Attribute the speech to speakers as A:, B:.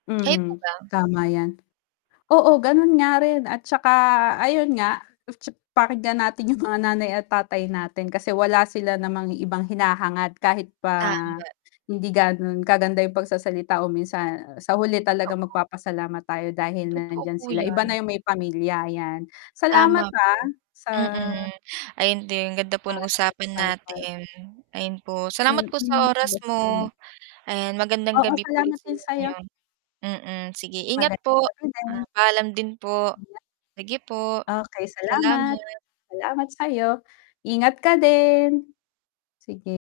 A: Kayo po
B: Mm,
A: ba?
B: tama yan, oo, gano'n nga rin at tsaka ayon nga, tsa pakinggan natin 'yong mga nanay at tatay natin, kasi wala sila namang ibang hinahangad, kahit pa
A: Tama.
B: hindi gano'n kaganda, 'yong pagsasalita o minsan sa huli talaga,
A: Totoo.
B: magpapasalamat tayo dahil
A: Totoo
B: nandiyan
A: po
B: sila, iba
A: yan.
B: na 'yong may pamilya yan, salamat
A: Tama
B: ha,
A: po,
B: sa
A: mm, ayon din, ganda po
B: Mga
A: ng usapan
B: napag-usapan.
A: natin, ayon po, salamat po
B: Mm,
A: sa oras
B: basta hmm,
A: mo, ayan, magandang
B: Oo,
A: gabi po ulit
B: salamat
A: sa
B: din sayo.
A: inyo, mm, sige ingat
B: Magandang
A: po.
B: gabi din.
A: Paalam din po,
B: [unintelligible]
A: sige po.
B: Okey, salamat
A: Salamat.
B: salamat sayo, ingat ka din, sige.